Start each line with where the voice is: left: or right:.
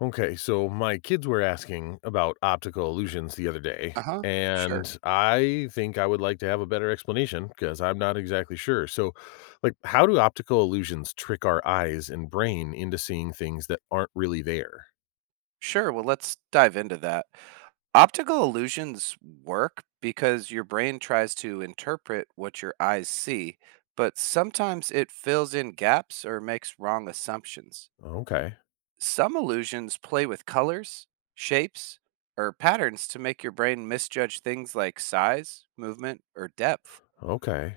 left: Okay, so my kids were asking about optical illusions the other day,
right: Uh-huh. Sure.
left: and I think I would like to have a better explanation because I'm not exactly sure. So, like, how do optical illusions trick our eyes and brain into seeing things that aren't really there?
right: Sure, well, let's dive into that. Optical illusions work because your brain tries to interpret what your eyes see, but sometimes it fills in gaps or makes wrong assumptions.
left: Okay,
right: Some illusions play with colors, shapes, or patterns to make your brain misjudge things like size, movement, or depth.
left: okay,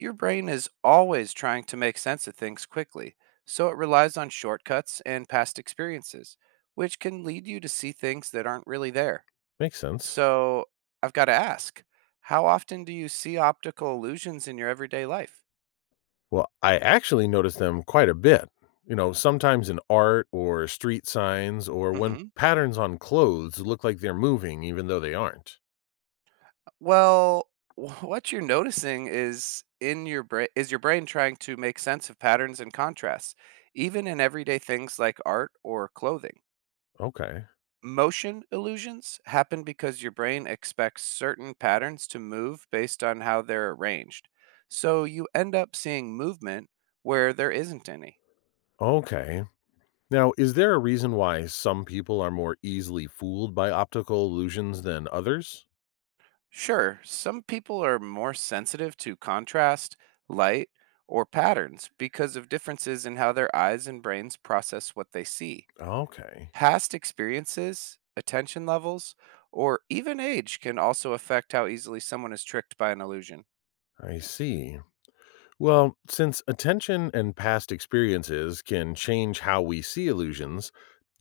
right: Your brain is always trying to make sense of things quickly, so it relies on shortcuts and past experiences, which can lead you to see things that aren't really there.
left: makes sense.
right: So, I've got to ask, how often do you see optical illusions in your everyday life?
left: Well, I actually notice them quite a bit, sometimes in art or street signs or when
right: hmm
left: patterns on clothes look like they're moving even though they aren't.
right: Well, what you're noticing is in your brain is your brain trying to make sense of patterns and contrasts, even in everyday things like art or clothing.
left: Okay.
right: Motion illusions happen because your brain expects certain patterns to move based on how they're arranged. So you end up seeing movement where there isn't any.
left: Okay. Now, is there a reason why some people are more easily fooled by optical illusions than others?
right: Sure, some people are more sensitive to contrast, light, or patterns because of differences in how their eyes and brains process what they see.
left: Okay,
right: Past experiences, attention levels, or even age can also affect how easily someone is tricked by an illusion.
left: I see. Well, since attention and past experiences can change how we see illusions,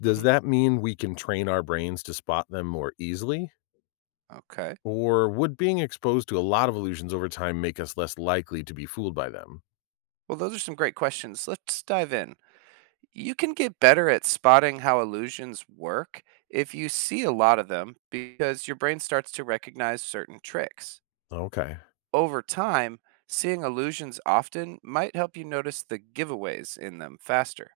left: does
right: hmm
left: that mean we can train our brains to spot them more easily?
right: Okay.
left: Or would being exposed to a lot of illusions over time make us less likely to be fooled by them?
right: Well, those are some great questions. Let's dive in. You can get better at spotting how illusions work if you see a lot of them because your brain starts to recognize certain tricks.
left: Okay,
right: Over time, seeing illusions often might help you notice the giveaways in them faster,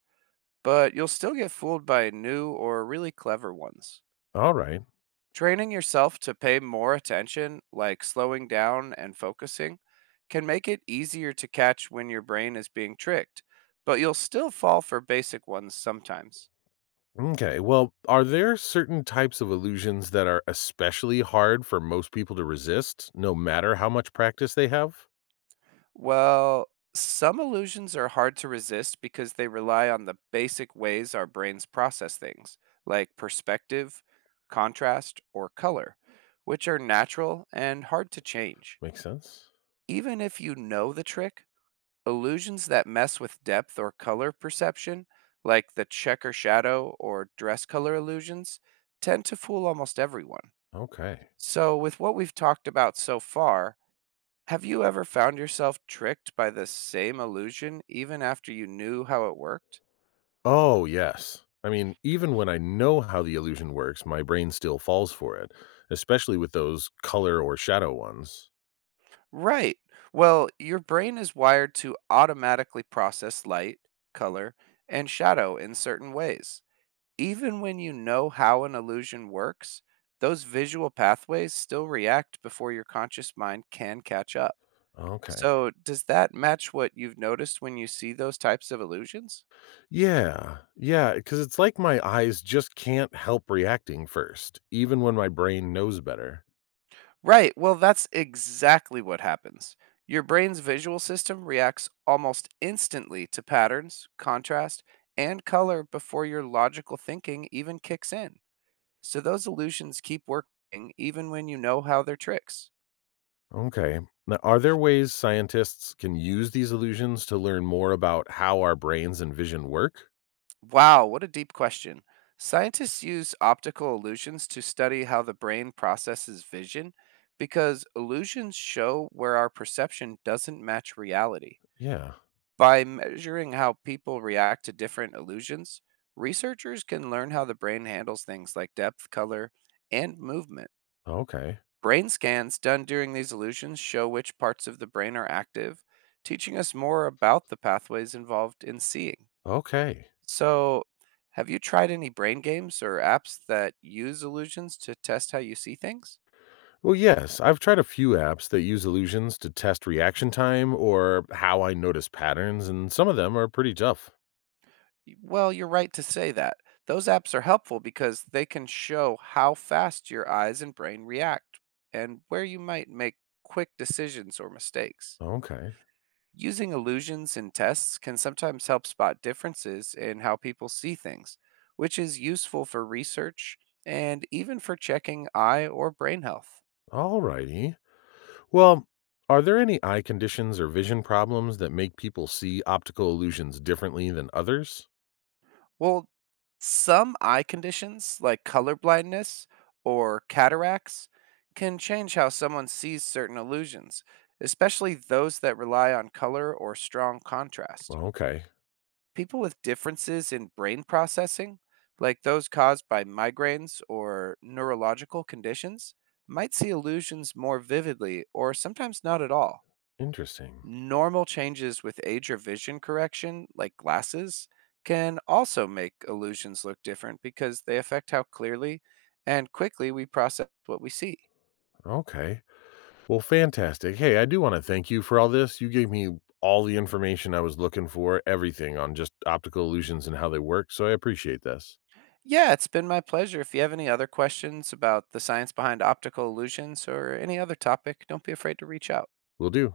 right: but you'll still get fooled by new or really clever ones.
left: all right.
right: Training yourself to pay more attention, like slowing down and focusing, can make it easier to catch when your brain is being tricked, but you'll still fall for basic ones sometimes.
left: Okay. Well, are there certain types of illusions that are especially hard for most people to resist, no matter how much practice they have?
right: Well, some illusions are hard to resist because they rely on the basic ways our brains process things, like perspective, contrast, or color, which are natural and hard to change.
left: Makes sense.
right: Even if you know the trick, illusions that mess with depth or color perception, like the checker shadow or dress color illusions, tend to fool almost everyone.
left: Okay.
right: So, with what we've talked about so far, have you ever found yourself tricked by the same illusion even after you knew how it worked?
left: Oh, yes. I mean, even when I know how the illusion works, my brain still falls for it, especially with those color or shadow ones.
right: Right. Well, your brain is wired to automatically process light, color, and shadow in certain ways. Even when you know how an illusion works, those visual pathways still react before your conscious mind can catch up.
left: Okay.
right: So, does that match what you've noticed when you see those types of illusions?
left: Yeah. Yeah. Because it's like my eyes just can't help reacting first, even when my brain knows better.
right: Right, well, that's exactly what happens. Your brain's visual system reacts almost instantly to patterns, contrast, and color before your logical thinking even kicks in. So, those illusions keep working even when you know how they're tricks.
left: Okay. Now, are there ways scientists can use these illusions to learn more about how our brains and vision work?
right: Wow, what a deep question. Scientists use optical illusions to study how the brain processes vision because illusions show where our perception doesn't match reality.
left: Yeah.
right: By measuring how people react to different illusions, researchers can learn how the brain handles things like depth, color, and movement.
left: Okay.
right: Brain scans done during these illusions show which parts of the brain are active, teaching us more about the pathways involved in seeing.
left: Okay.
right: So, have you tried any brain games or apps that use illusions to test how you see things?
left: Well, yes, I've tried a few apps that use illusions to test reaction time or how I notice patterns, and some of them are pretty tough.
right: Well, you're right to say that. Those apps are helpful because they can show how fast your eyes and brain react and where you might make quick decisions or mistakes.
left: Okay.
right: Using illusions in tests can sometimes help spot differences in how people see things, which is useful for research and even for checking eye or brain health.
left: Alrighty. Well, are there any eye conditions or vision problems that make people see optical illusions differently than others?
right: Well, some eye conditions like color blindness or cataracts can change how someone sees certain illusions, especially those that rely on color or strong contrast.
left: Okay.
right: People with differences in brain processing, like those caused by migraines or neurological conditions, might see illusions more vividly or sometimes not at all.
left: Interesting.
right: Normal changes with age or vision correction, like glasses, can also make illusions look different because they affect how clearly and quickly we process what we see.
left: Okay. Well, fantastic. Hey, I do want to thank you for all this. You gave me all the information I was looking for, everything on just optical illusions and how they work. So I appreciate this.
right: Yeah, it's been my pleasure. If you have any other questions about the science behind optical illusions or any other topic, don't be afraid to reach out.
left: Will do.